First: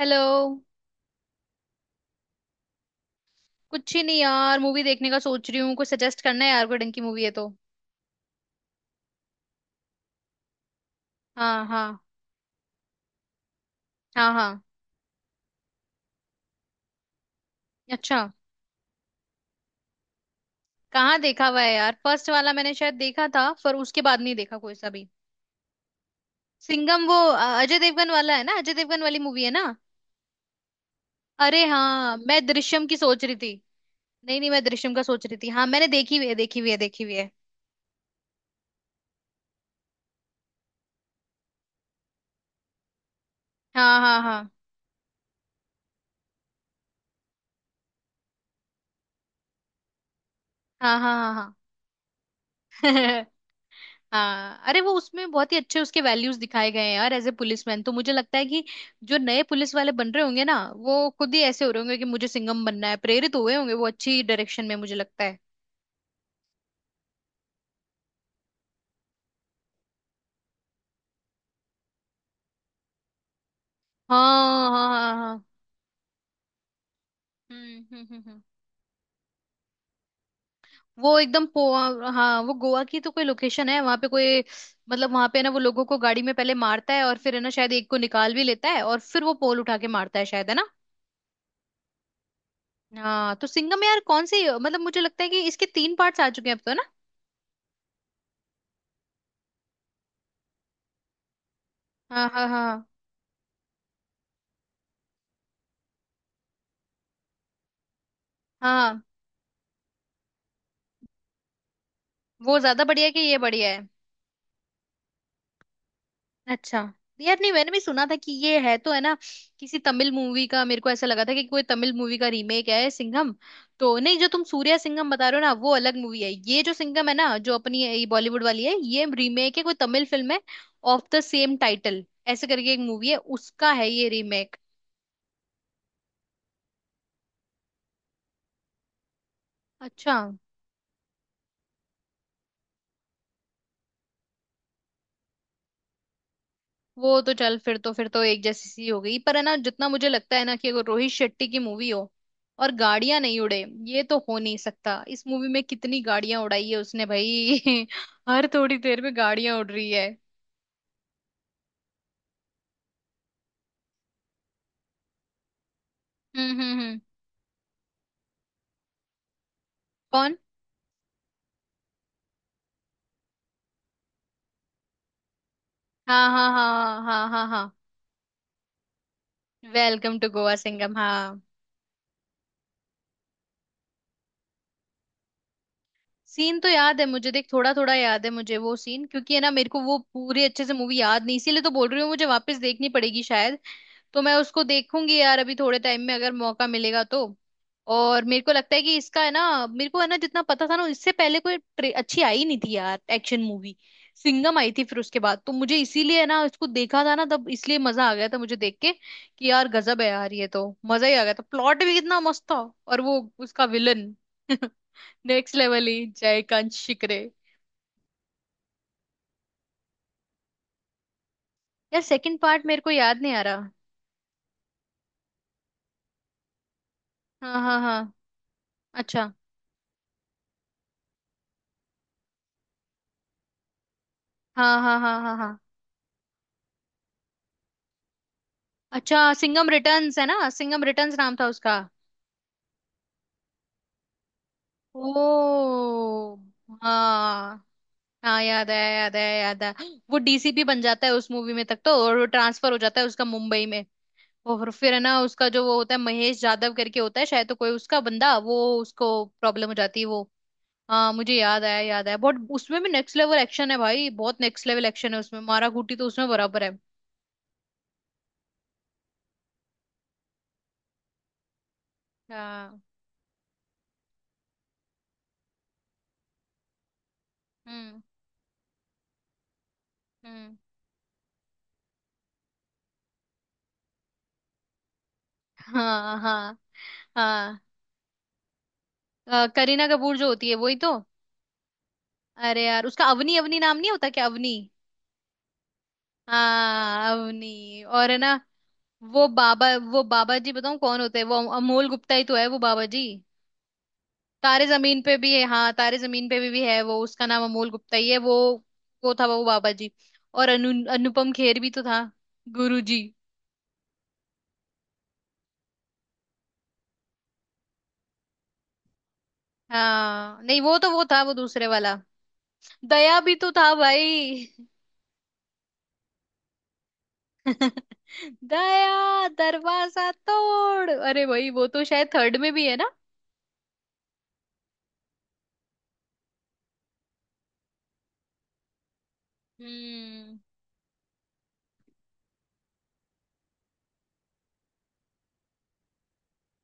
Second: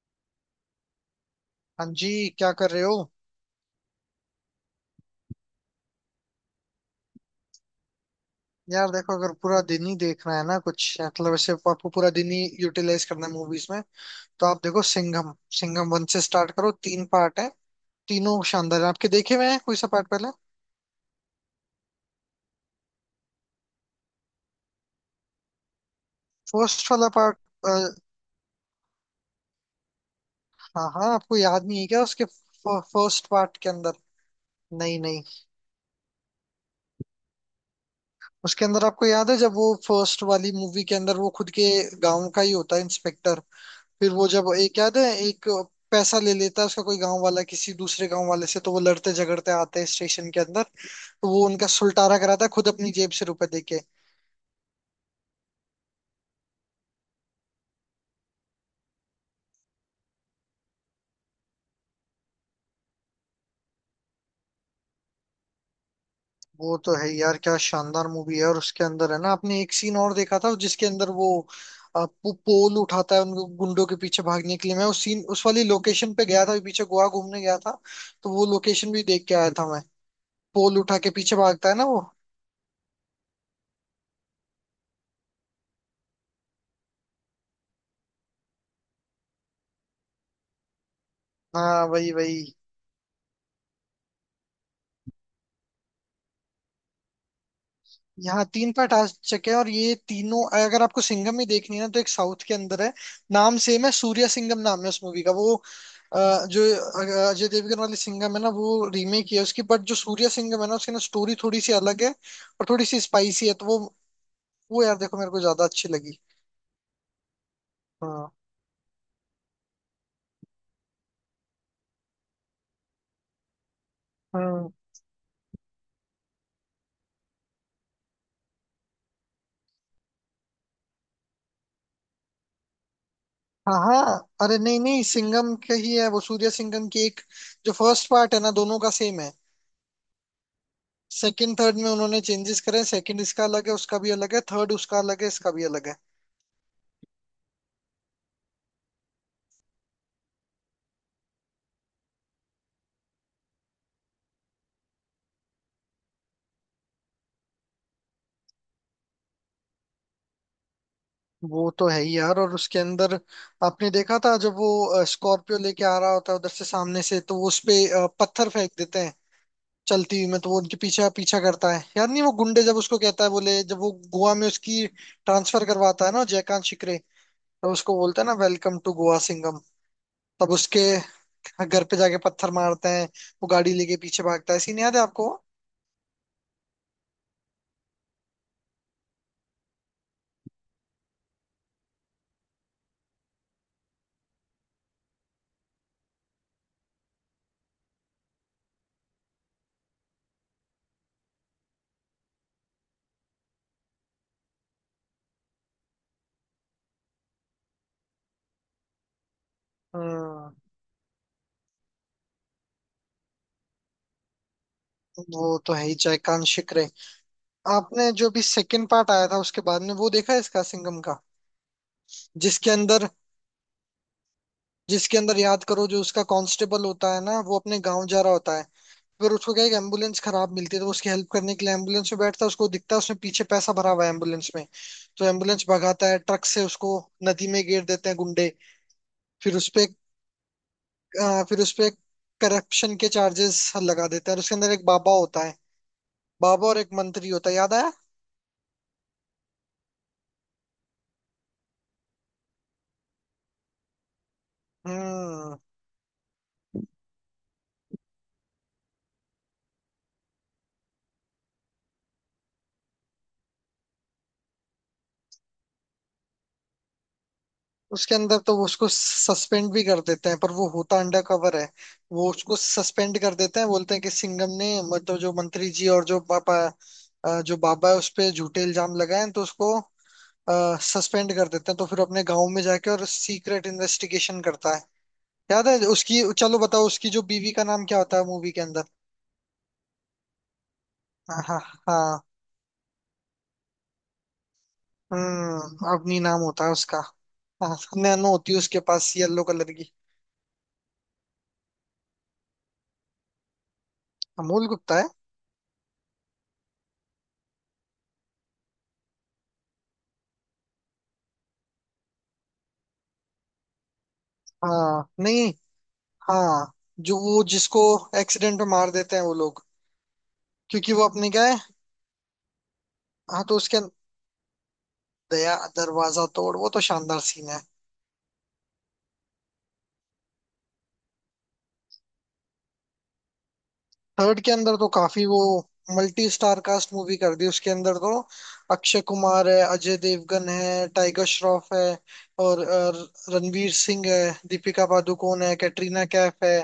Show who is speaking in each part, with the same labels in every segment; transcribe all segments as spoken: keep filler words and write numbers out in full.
Speaker 1: Hello.
Speaker 2: हाँ जी, क्या कर रहे हो।
Speaker 1: कुछ ही नहीं यार, मूवी देखने का सोच रही हूँ। कुछ सजेस्ट करना है यार, कोई ढंग की मूवी है तो।
Speaker 2: यार देखो, अगर पूरा दिन ही देखना है ना, कुछ मतलब ऐसे
Speaker 1: हाँ
Speaker 2: आपको
Speaker 1: हाँ।
Speaker 2: पूरा दिन ही यूटिलाइज करना है मूवीज में,
Speaker 1: हाँ
Speaker 2: तो आप
Speaker 1: हाँ।
Speaker 2: देखो सिंघम। सिंघम वन से स्टार्ट करो, तीन पार्ट है।
Speaker 1: अच्छा।
Speaker 2: तीनों शानदार है। आपके देखे हुए हैं कोई सा पार्ट पहले।
Speaker 1: कहाँ देखा हुआ है यार, फर्स्ट वाला मैंने शायद देखा था पर उसके बाद नहीं देखा कोई सा भी।
Speaker 2: फर्स्ट
Speaker 1: सिंघम
Speaker 2: वाला
Speaker 1: वो
Speaker 2: पार्ट।
Speaker 1: अ, अजय देवगन वाला है ना, अजय देवगन वाली मूवी है ना।
Speaker 2: हाँ हाँ, आपको
Speaker 1: अरे
Speaker 2: याद नहीं है क्या
Speaker 1: हाँ,
Speaker 2: उसके
Speaker 1: मैं दृश्यम की सोच
Speaker 2: फर्स्ट
Speaker 1: रही थी।
Speaker 2: पार्ट के अंदर।
Speaker 1: नहीं नहीं, मैं दृश्यम
Speaker 2: नहीं
Speaker 1: का
Speaker 2: नहीं,
Speaker 1: सोच रही थी। हाँ मैंने देखी हुई है, देखी हुई है, देखी हुई है।
Speaker 2: उसके अंदर आपको याद है जब वो फर्स्ट वाली मूवी के अंदर वो खुद के गांव का ही होता है इंस्पेक्टर।
Speaker 1: हाँ
Speaker 2: फिर
Speaker 1: हाँ।
Speaker 2: वो
Speaker 1: हाँ
Speaker 2: जब एक याद है, एक पैसा ले लेता है उसका कोई गांव वाला किसी दूसरे गांव वाले से, तो वो लड़ते झगड़ते आते हैं स्टेशन के अंदर,
Speaker 1: हाँ
Speaker 2: तो
Speaker 1: हाँ
Speaker 2: वो
Speaker 1: हाँ।
Speaker 2: उनका सुलटारा कराता है खुद अपनी
Speaker 1: हाँ
Speaker 2: जेब से रुपए देके।
Speaker 1: हाँ, अरे वो उसमें बहुत ही अच्छे उसके वैल्यूज दिखाए गए हैं यार एज ए पुलिसमैन। तो मुझे लगता है कि जो नए पुलिस वाले बन रहे होंगे ना, वो खुद ही ऐसे हो रहे होंगे कि मुझे सिंघम बनना है, प्रेरित हुए होंगे वो अच्छी डायरेक्शन में मुझे लगता है।
Speaker 2: वो तो है यार, क्या शानदार मूवी है। और उसके अंदर है ना, आपने एक सीन और देखा था जिसके अंदर वो अ, पो- पोल उठाता है उनको गुंडों के
Speaker 1: हाँ
Speaker 2: पीछे भागने के लिए। मैं
Speaker 1: हाँ
Speaker 2: उस
Speaker 1: हाँ
Speaker 2: सीन,
Speaker 1: हाँ।
Speaker 2: उस वाली लोकेशन पे गया था पीछे, गोवा घूमने गया था,
Speaker 1: हम्म हम्म हम्म
Speaker 2: तो
Speaker 1: हम्म।
Speaker 2: वो लोकेशन भी देख के आया था मैं। पोल उठा के
Speaker 1: वो
Speaker 2: पीछे
Speaker 1: एकदम
Speaker 2: भागता है ना वो।
Speaker 1: पो- हाँ वो गोवा की तो कोई लोकेशन है वहां पे कोई। मतलब वहां पे ना वो लोगों को गाड़ी में पहले मारता है, और फिर है ना शायद एक को निकाल भी लेता है, और फिर वो पोल उठा के मारता है शायद, है ना।
Speaker 2: हाँ वही वही।
Speaker 1: हाँ तो सिंघम यार कौन सी, मतलब मुझे लगता है कि इसके तीन पार्ट्स आ चुके हैं अब तो, है ना।
Speaker 2: यहाँ तीन पार्ट आ चुके हैं, और ये तीनों अगर आपको सिंघम ही देखनी है ना, तो एक
Speaker 1: हाँ
Speaker 2: साउथ
Speaker 1: हाँ
Speaker 2: के अंदर
Speaker 1: हाँ
Speaker 2: है। नाम सेम है, सूर्या सिंघम नाम है उस मूवी का। वो अ, जो अ, अजय देवगन वाली सिंघम है ना, वो
Speaker 1: हाँ।
Speaker 2: रीमेक है उसकी, बट जो सूर्या सिंघम है ना, उसकी ना स्टोरी थोड़ी सी अलग है
Speaker 1: वो
Speaker 2: और
Speaker 1: ज्यादा
Speaker 2: थोड़ी सी
Speaker 1: बढ़िया है कि ये
Speaker 2: स्पाइसी है, तो
Speaker 1: बढ़िया
Speaker 2: वो
Speaker 1: है?
Speaker 2: वो यार देखो मेरे को ज्यादा अच्छी लगी।
Speaker 1: अच्छा। यार नहीं मैंने भी सुना था
Speaker 2: हाँ
Speaker 1: कि ये है तो है ना। किसी तमिल मूवी का, मेरे को ऐसा लगा था कि कोई तमिल मूवी का रीमेक है सिंघम। तो नहीं जो तुम
Speaker 2: हाँ।
Speaker 1: सूर्या सिंघम बता रहे हो ना वो अलग मूवी है, ये जो सिंघम है ना जो अपनी ये बॉलीवुड वाली है, ये रीमेक है कोई तमिल फिल्म है ऑफ द सेम टाइटल ऐसे करके एक मूवी है, उसका
Speaker 2: हाँ
Speaker 1: है ये
Speaker 2: हाँ,
Speaker 1: रीमेक।
Speaker 2: अरे नहीं नहीं, सिंघम का ही है वो सूर्या सिंघम की एक। जो फर्स्ट पार्ट है ना, दोनों का सेम है।
Speaker 1: अच्छा।
Speaker 2: सेकंड थर्ड में उन्होंने चेंजेस करे। सेकंड इसका अलग है, उसका भी अलग है। थर्ड उसका अलग है, इसका भी अलग है।
Speaker 1: वो तो चल फिर तो फिर तो एक जैसी सी हो गई। पर है ना, जितना मुझे लगता है ना कि अगर रोहित शेट्टी की मूवी हो और गाड़ियां नहीं उड़े, ये तो हो नहीं सकता। इस मूवी में कितनी गाड़ियां उड़ाई है उसने भाई हर थोड़ी देर में गाड़ियां उड़ रही है।
Speaker 2: वो तो है ही यार। और उसके अंदर आपने देखा था जब वो स्कॉर्पियो लेके आ रहा होता है उधर
Speaker 1: हम्म
Speaker 2: से
Speaker 1: हम्म हम्म।
Speaker 2: सामने से, तो वो उसपे पत्थर फेंक देते हैं चलती हुई
Speaker 1: कौन?
Speaker 2: में, तो वो उनके पीछे पीछा करता है। यार नहीं, वो गुंडे जब उसको कहता है, बोले जब वो गोवा में उसकी ट्रांसफर करवाता है ना
Speaker 1: हाँ हाँ
Speaker 2: जयकांत
Speaker 1: हाँ
Speaker 2: शिकरे,
Speaker 1: हाँ। हाँ हाँ
Speaker 2: तब
Speaker 1: हाँ।
Speaker 2: उसको बोलता है ना welcome to Goa Singham.
Speaker 1: Welcome to
Speaker 2: तब
Speaker 1: गोवा
Speaker 2: उसके
Speaker 1: सिंगम। हाँ।
Speaker 2: घर पे जाके पत्थर मारते हैं। वो गाड़ी लेके पीछे भागता है, सीन याद है आपको।
Speaker 1: सीन तो याद है मुझे, देख थोड़ा थोड़ा याद है मुझे वो सीन, क्योंकि है ना मेरे को वो पूरी अच्छे से मूवी याद नहीं, इसीलिए तो बोल रही हूँ, मुझे वापस देखनी पड़ेगी शायद। तो मैं उसको देखूंगी यार अभी थोड़े टाइम में अगर मौका मिलेगा तो। और मेरे को लगता है कि इसका है ना, मेरे को है ना जितना पता था ना, इससे पहले कोई ट्रे- अच्छी आई नहीं थी यार एक्शन मूवी। सिंघम आई थी फिर उसके बाद, तो मुझे इसीलिए है ना इसको देखा था ना तब, इसलिए मजा आ गया था मुझे देख के कि यार गजब है यार ये
Speaker 2: हम्म।
Speaker 1: तो। मजा ही आ गया था, प्लॉट भी कितना मस्त था। और वो उसका विलन नेक्स्ट
Speaker 2: वो तो है
Speaker 1: लेवल
Speaker 2: ही
Speaker 1: ही,
Speaker 2: जयकांत
Speaker 1: जयकांत
Speaker 2: शिकरे।
Speaker 1: शिकरे।
Speaker 2: आपने जो भी सेकंड पार्ट आया था उसके बाद में वो देखा है इसका, सिंघम का।
Speaker 1: यार सेकंड पार्ट
Speaker 2: जिसके
Speaker 1: मेरे को
Speaker 2: अंदर,
Speaker 1: याद नहीं आ रहा।
Speaker 2: जिसके अंदर याद करो, जो उसका कांस्टेबल होता है ना, वो
Speaker 1: हाँ
Speaker 2: अपने
Speaker 1: हाँ
Speaker 2: गांव
Speaker 1: हाँ।
Speaker 2: जा रहा होता है।
Speaker 1: अच्छा।
Speaker 2: अगर उसको क्या है कि एम्बुलेंस खराब मिलती है, तो वो उसकी हेल्प करने के लिए एम्बुलेंस में बैठता है। उसको दिखता है उसने पीछे पैसा भरा हुआ है एम्बुलेंस में,
Speaker 1: हाँ हाँ हाँ
Speaker 2: तो
Speaker 1: हाँ हाँ।
Speaker 2: एम्बुलेंस भगाता है ट्रक से उसको नदी में गिर देते हैं गुंडे।
Speaker 1: अच्छा
Speaker 2: फिर
Speaker 1: सिंघम
Speaker 2: उसपे,
Speaker 1: रिटर्न्स है ना, सिंघम रिटर्न्स नाम था
Speaker 2: फिर
Speaker 1: उसका।
Speaker 2: उसपे करप्शन के चार्जेस लगा देते हैं। और उसके अंदर एक बाबा होता है,
Speaker 1: ओ।
Speaker 2: बाबा और एक मंत्री होता है,
Speaker 1: हाँ।
Speaker 2: याद आया।
Speaker 1: हाँ याद है, याद है, याद है। वो डीसीपी बन जाता है उस मूवी में तक तो, और वो ट्रांसफर हो जाता है उसका मुंबई में। और फिर है ना उसका
Speaker 2: हम्म।
Speaker 1: जो वो होता है महेश यादव करके होता है शायद, तो कोई उसका बंदा वो उसको प्रॉब्लम हो जाती है वो। हाँ मुझे याद आया, याद आया। बहुत उसमें भी नेक्स्ट लेवल एक्शन है भाई, बहुत नेक्स्ट लेवल एक्शन है उसमें। मारा घूटी तो उसमें बराबर है।
Speaker 2: उसके अंदर तो वो उसको सस्पेंड भी कर देते हैं, पर वो होता अंडर कवर है। वो उसको
Speaker 1: हाँ।
Speaker 2: सस्पेंड कर देते हैं, बोलते हैं कि सिंघम ने मतलब जो मंत्री जी और जो पापा अ, जो बाबा है
Speaker 1: हम्म
Speaker 2: उस पे झूठे इल्जाम लगाए हैं, तो उसको
Speaker 1: हम्म।
Speaker 2: सस्पेंड कर देते हैं। तो फिर अपने गांव में जाके और सीक्रेट इन्वेस्टिगेशन करता है। याद है
Speaker 1: हाँ
Speaker 2: उसकी,
Speaker 1: हाँ
Speaker 2: चलो बताओ उसकी जो बीवी
Speaker 1: हाँ।
Speaker 2: का नाम क्या होता है मूवी के अंदर।
Speaker 1: अ, करीना कपूर जो होती है वही तो।
Speaker 2: हाँ हाँ।
Speaker 1: अरे यार उसका अवनी, अवनी नाम नहीं होता क्या, अवनी?
Speaker 2: हम्म, अवनी नाम होता है उसका।
Speaker 1: हाँ,
Speaker 2: हाँ।
Speaker 1: अवनी। और है
Speaker 2: नैनो
Speaker 1: ना
Speaker 2: होती है उसके पास
Speaker 1: वो
Speaker 2: येलो कलर
Speaker 1: बाबा,
Speaker 2: की।
Speaker 1: वो बाबा जी बताऊं कौन होते हैं? वो अमोल गुप्ता ही तो है वो बाबा जी। तारे
Speaker 2: अमूल गुप्ता
Speaker 1: जमीन
Speaker 2: है।
Speaker 1: पे भी है, हाँ तारे जमीन पे भी, भी है वो, उसका नाम अमोल गुप्ता ही है वो। वो था वो बाबा जी। और अनु अनुपम खेर भी तो था। गुरु जी।
Speaker 2: हाँ नहीं। हाँ, जो वो जिसको एक्सीडेंट में मार देते हैं वो लोग।
Speaker 1: हाँ नहीं, वो तो
Speaker 2: क्योंकि
Speaker 1: वो
Speaker 2: वो
Speaker 1: था,
Speaker 2: अपने
Speaker 1: वो
Speaker 2: क्या है।
Speaker 1: दूसरे वाला। दया भी
Speaker 2: हाँ,
Speaker 1: तो
Speaker 2: तो
Speaker 1: था
Speaker 2: उसके
Speaker 1: भाई
Speaker 2: दया दरवाजा तोड़, वो तो शानदार सीन है।
Speaker 1: दया दरवाजा तोड़! अरे भाई वो तो शायद थर्ड में भी है ना।
Speaker 2: थर्ड के अंदर तो काफी वो मल्टी स्टार कास्ट मूवी कर दी उसके अंदर तो। अक्षय कुमार है, अजय
Speaker 1: हम्म।
Speaker 2: देवगन है, टाइगर श्रॉफ है, और अ, रणवीर सिंह है, दीपिका पादुकोण है, कैटरीना कैफ है,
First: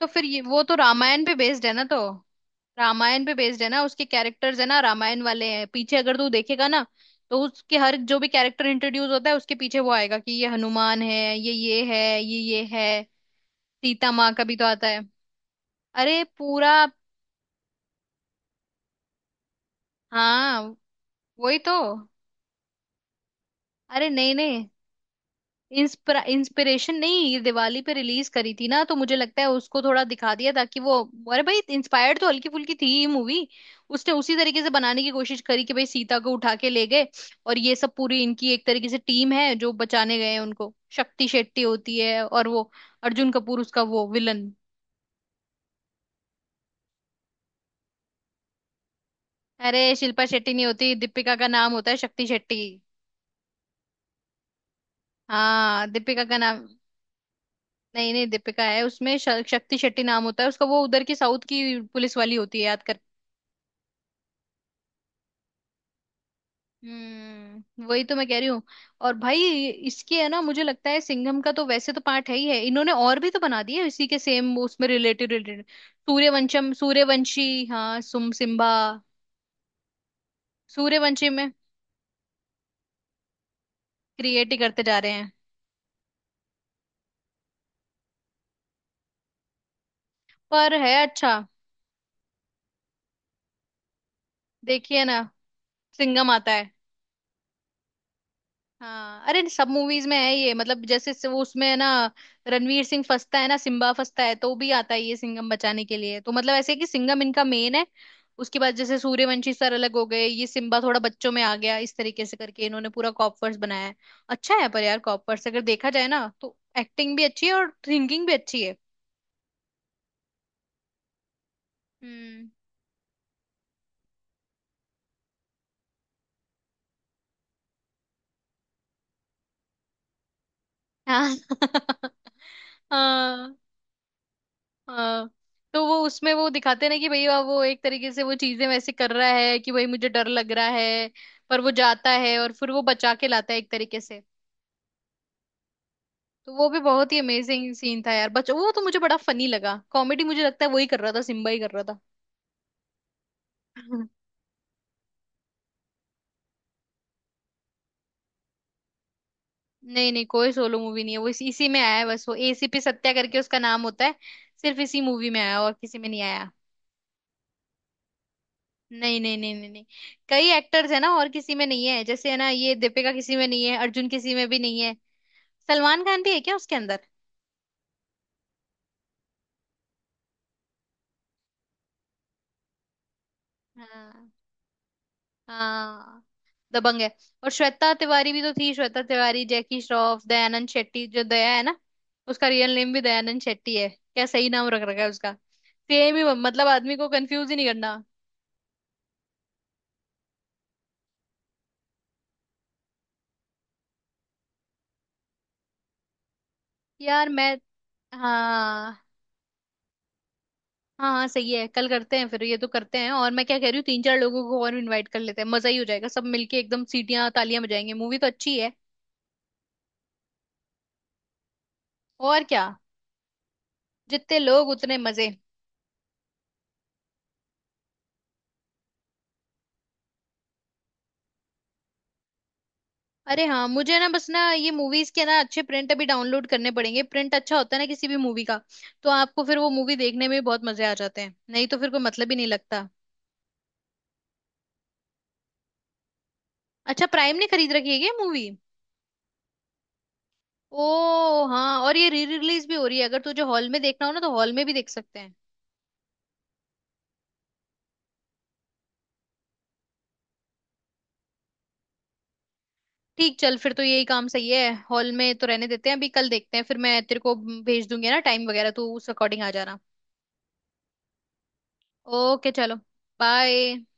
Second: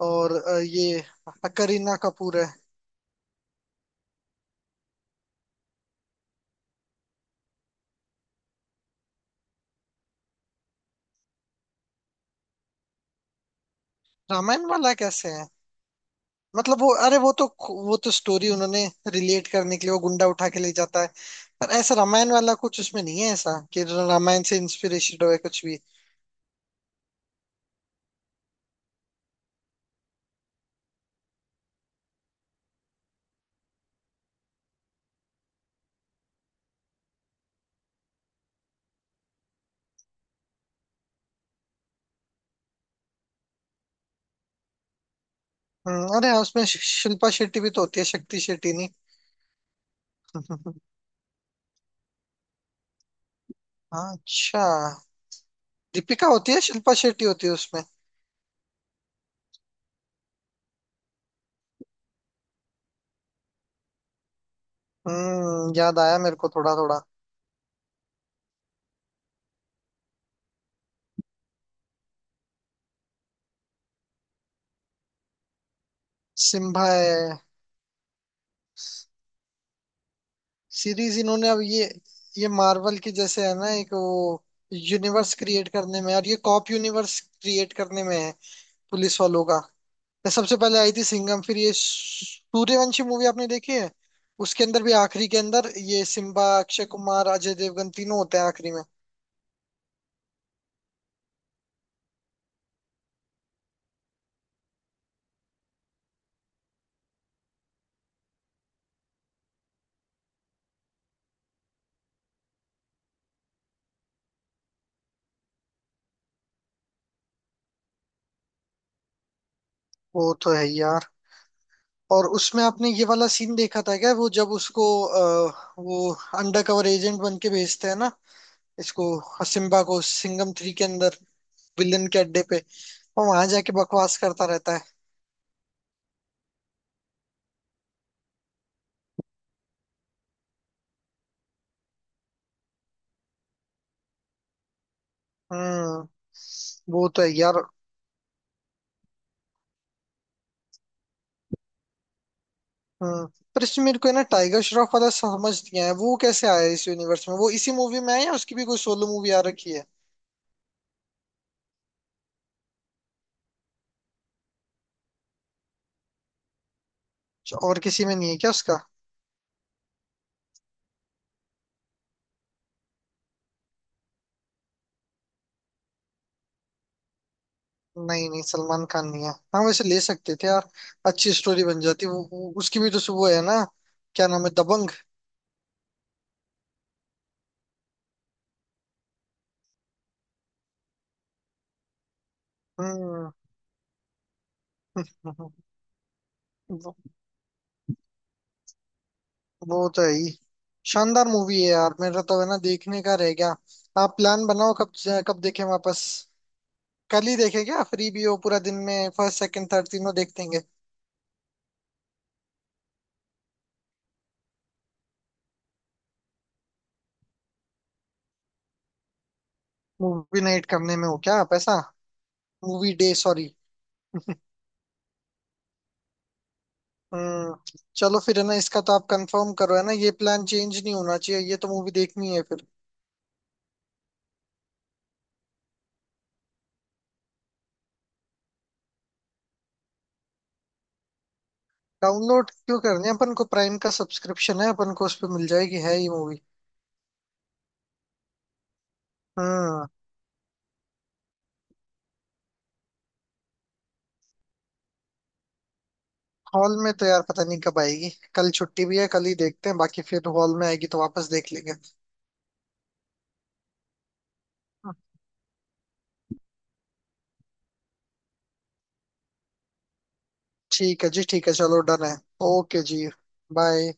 Speaker 1: तो फिर
Speaker 2: और
Speaker 1: ये
Speaker 2: अ,
Speaker 1: वो तो
Speaker 2: ये
Speaker 1: रामायण पे बेस्ड है ना तो।
Speaker 2: करीना कपूर है।
Speaker 1: रामायण पे बेस्ड है ना उसके कैरेक्टर्स, है ना रामायण वाले हैं पीछे अगर तू देखेगा ना। तो उसके हर जो भी कैरेक्टर इंट्रोड्यूस होता है उसके पीछे वो आएगा कि ये हनुमान है, ये ये है, ये ये है। सीता माँ का भी तो
Speaker 2: रामायण
Speaker 1: आता
Speaker 2: वाला
Speaker 1: है।
Speaker 2: कैसे है।
Speaker 1: अरे पूरा।
Speaker 2: मतलब वो, अरे वो तो, वो तो स्टोरी उन्होंने रिलेट करने के लिए वो गुंडा उठा के ले
Speaker 1: हाँ
Speaker 2: जाता है।
Speaker 1: वही
Speaker 2: पर
Speaker 1: तो।
Speaker 2: ऐसा रामायण वाला कुछ उसमें नहीं है ऐसा कि
Speaker 1: अरे नहीं
Speaker 2: रामायण से
Speaker 1: नहीं।
Speaker 2: इंस्पिरेशन हो कुछ भी।
Speaker 1: इंस्पिरा इंस्पिरेशन नहीं, ये दिवाली पे रिलीज करी थी ना, तो मुझे लगता है उसको थोड़ा दिखा दिया ताकि वो। अरे भाई इंस्पायर्ड तो हल्की फुल्की थी ये मूवी। उसने उसी तरीके से बनाने की कोशिश करी कि भाई सीता को उठा के ले गए, और ये सब पूरी इनकी एक तरीके से टीम है जो बचाने गए हैं उनको, शक्ति शेट्टी होती है और वो अर्जुन कपूर उसका वो विलन।
Speaker 2: हम्म, अरे हाँ, उसमें शि- शिल्पा शेट्टी भी तो होती है, शक्ति शेट्टी नहीं।
Speaker 1: अरे शिल्पा शेट्टी नहीं होती, दीपिका का नाम होता है शक्ति शेट्टी।
Speaker 2: हाँ, अच्छा।
Speaker 1: हाँ दीपिका
Speaker 2: दीपिका
Speaker 1: का
Speaker 2: होती है,
Speaker 1: नाम।
Speaker 2: शिल्पा शेट्टी होती है उसमें।
Speaker 1: नहीं नहीं दीपिका है उसमें, श- शक्ति शेट्टी नाम होता है उसका, वो उधर की साउथ की पुलिस वाली होती है, याद?
Speaker 2: हम्म, याद आया मेरे को थोड़ा थोड़ा।
Speaker 1: हम्म वही तो मैं कह रही हूँ। और भाई इसकी है ना, मुझे लगता है सिंघम का तो वैसे तो पार्ट है ही है, इन्होंने और भी तो बना दिए इसी के सेम उसमें रिलेटेड रिलेटेड। सूर्यवंशम
Speaker 2: सिम्बा है।
Speaker 1: सूर्यवंशी, हाँ सुम सिम्बा।
Speaker 2: सीरीज
Speaker 1: सूर्यवंशी
Speaker 2: इन्होंने
Speaker 1: में।
Speaker 2: अब ये ये मार्वल की जैसे है ना एक वो
Speaker 1: क्रिएट ही करते जा रहे हैं।
Speaker 2: यूनिवर्स क्रिएट करने में, और ये कॉप यूनिवर्स क्रिएट करने में है, पुलिस वालों का। सबसे
Speaker 1: पर
Speaker 2: पहले आई
Speaker 1: है
Speaker 2: थी
Speaker 1: अच्छा।
Speaker 2: सिंघम, फिर ये सूर्यवंशी मूवी आपने देखी है। उसके अंदर भी
Speaker 1: देखिए ना।
Speaker 2: आखिरी के अंदर ये
Speaker 1: सिंघम
Speaker 2: सिम्बा,
Speaker 1: आता है।
Speaker 2: अक्षय कुमार, अजय देवगन तीनों होते हैं आखिरी में।
Speaker 1: हाँ अरे सब मूवीज में है ये, मतलब जैसे से वो उसमें है ना, रणवीर सिंह फंसता है ना सिम्बा फंसता है तो भी आता है ये सिंघम बचाने के लिए, तो मतलब ऐसे है कि सिंघम इनका मेन है। उसके बाद जैसे सूर्यवंशी सर अलग हो गए, ये सिम्बा थोड़ा बच्चों में आ गया, इस तरीके से करके इन्होंने पूरा कॉपवर्स बनाया है। अच्छा है पर यार कॉपवर्स अगर देखा जाए ना, तो एक्टिंग भी अच्छी है और थिंकिंग भी अच्छी है।
Speaker 2: वो तो है यार। और
Speaker 1: हम्म।
Speaker 2: उसमें आपने ये वाला सीन देखा था क्या, वो जब उसको अ, वो अंडर कवर एजेंट बन के भेजते हैं ना, इसको सिम्बा को सिंघम थ्री के अंदर
Speaker 1: हाँ
Speaker 2: विलन के अड्डे पे, और वहां
Speaker 1: हाँ।
Speaker 2: जाके बकवास करता रहता है।
Speaker 1: हाँ तो वो उसमें वो दिखाते ना कि भैया वो एक तरीके से वो चीजें वैसे कर रहा है कि भाई मुझे डर लग रहा है। पर वो जाता है और फिर वो बचा के लाता है एक तरीके से।
Speaker 2: हम्म।
Speaker 1: तो वो भी
Speaker 2: वो
Speaker 1: बहुत ही
Speaker 2: तो है यार।
Speaker 1: अमेजिंग सीन था यार, बच वो तो मुझे बड़ा फनी लगा, कॉमेडी मुझे लगता है वही कर रहा था, सिम्बा ही कर रहा था
Speaker 2: हाँ, पर इसमें मेरे को है ना टाइगर श्रॉफ वाला समझ नहीं आया, वो कैसे आया इस यूनिवर्स में। वो इसी मूवी में है या उसकी भी कोई सोलो मूवी आ रखी है।
Speaker 1: नहीं नहीं कोई सोलो मूवी नहीं है, वो इस, इसी में आया है बस, वो एसीपी सत्या करके उसका नाम होता है। सिर्फ इसी मूवी में आया और किसी में नहीं आया।
Speaker 2: अच्छा, और किसी में नहीं है क्या उसका।
Speaker 1: नहीं नहीं नहीं नहीं नहीं। कई एक्टर्स है ना और किसी में नहीं है, जैसे है ना ये दीपिका किसी में नहीं है, अर्जुन किसी में भी नहीं है। सलमान खान भी है क्या उसके अंदर?
Speaker 2: नहीं नहीं, सलमान खान नहीं है। हाँ वैसे ले सकते थे यार, अच्छी स्टोरी बन जाती। वो, वो उसकी भी तो सु- वो है ना क्या
Speaker 1: हाँ।
Speaker 2: नाम है, दबंग।
Speaker 1: हाँ दबंग है। और श्वेता तिवारी भी तो थी, श्वेता तिवारी, जैकी श्रॉफ, दयानंद शेट्टी जो दया है ना, उसका रियल नेम भी
Speaker 2: हम्म।
Speaker 1: दयानंद शेट्टी है क्या? सही नाम रख रखा है उसका। सेम ही, मतलब
Speaker 2: वो,
Speaker 1: आदमी को कंफ्यूज ही नहीं करना।
Speaker 2: वो तो है ही शानदार मूवी है यार। मेरा तो है ना देखने का रह गया। आप प्लान बनाओ कब, कब देखें वापस। कल
Speaker 1: यार
Speaker 2: ही
Speaker 1: मैं।
Speaker 2: देखें क्या, फ्री भी हो पूरा दिन
Speaker 1: हाँ
Speaker 2: में, फर्स्ट सेकंड थर्ड तीनों देख देंगे।
Speaker 1: हाँ हाँ सही है। कल करते हैं फिर ये तो करते हैं। और मैं क्या कह रही हूँ, तीन चार लोगों को और इनवाइट कर लेते हैं, मजा ही हो जाएगा। सब मिलके एकदम सीटियां तालियां बजाएंगे, मूवी तो अच्छी है।
Speaker 2: मूवी नाइट करने में हो क्या पैसा।
Speaker 1: और क्या।
Speaker 2: Movie day sorry.
Speaker 1: जितने लोग उतने मजे।
Speaker 2: हम्म, चलो फिर है ना, इसका तो आप कंफर्म करो है ना, ये प्लान चेंज नहीं होना चाहिए, ये तो मूवी देखनी है फिर।
Speaker 1: अरे हाँ मुझे ना, बस ना ये मूवीज के ना अच्छे प्रिंट अभी डाउनलोड करने पड़ेंगे, प्रिंट अच्छा होता है ना किसी भी मूवी का, तो आपको फिर वो मूवी देखने में भी बहुत मजे आ जाते हैं, नहीं तो फिर कोई मतलब ही नहीं
Speaker 2: डाउनलोड क्यों
Speaker 1: लगता।
Speaker 2: करनी है, अपन को प्राइम का सब्सक्रिप्शन है, अपन को उस पे मिल जाएगी है ये मूवी।
Speaker 1: अच्छा प्राइम ने खरीद रखी है क्या मूवी?
Speaker 2: हम्म।
Speaker 1: ओ हाँ, और ये री रिलीज भी हो रही है, अगर तुझे हॉल में देखना हो ना तो हॉल में भी देख सकते हैं।
Speaker 2: हॉल में तो यार पता नहीं कब आएगी। कल छुट्टी भी है, कल ही देखते हैं, बाकी फिर हॉल में आएगी तो वापस देख लेंगे।
Speaker 1: ठीक, चल फिर तो यही काम सही है, हॉल में तो रहने देते हैं अभी, कल देखते हैं फिर। मैं तेरे को भेज दूंगी ना टाइम वगैरह, तू उस अकॉर्डिंग आ जाना।
Speaker 2: ठीक है जी, ठीक है, चलो डन है।
Speaker 1: ओके चलो।
Speaker 2: ओके जी।
Speaker 1: बाय।
Speaker 2: बाय।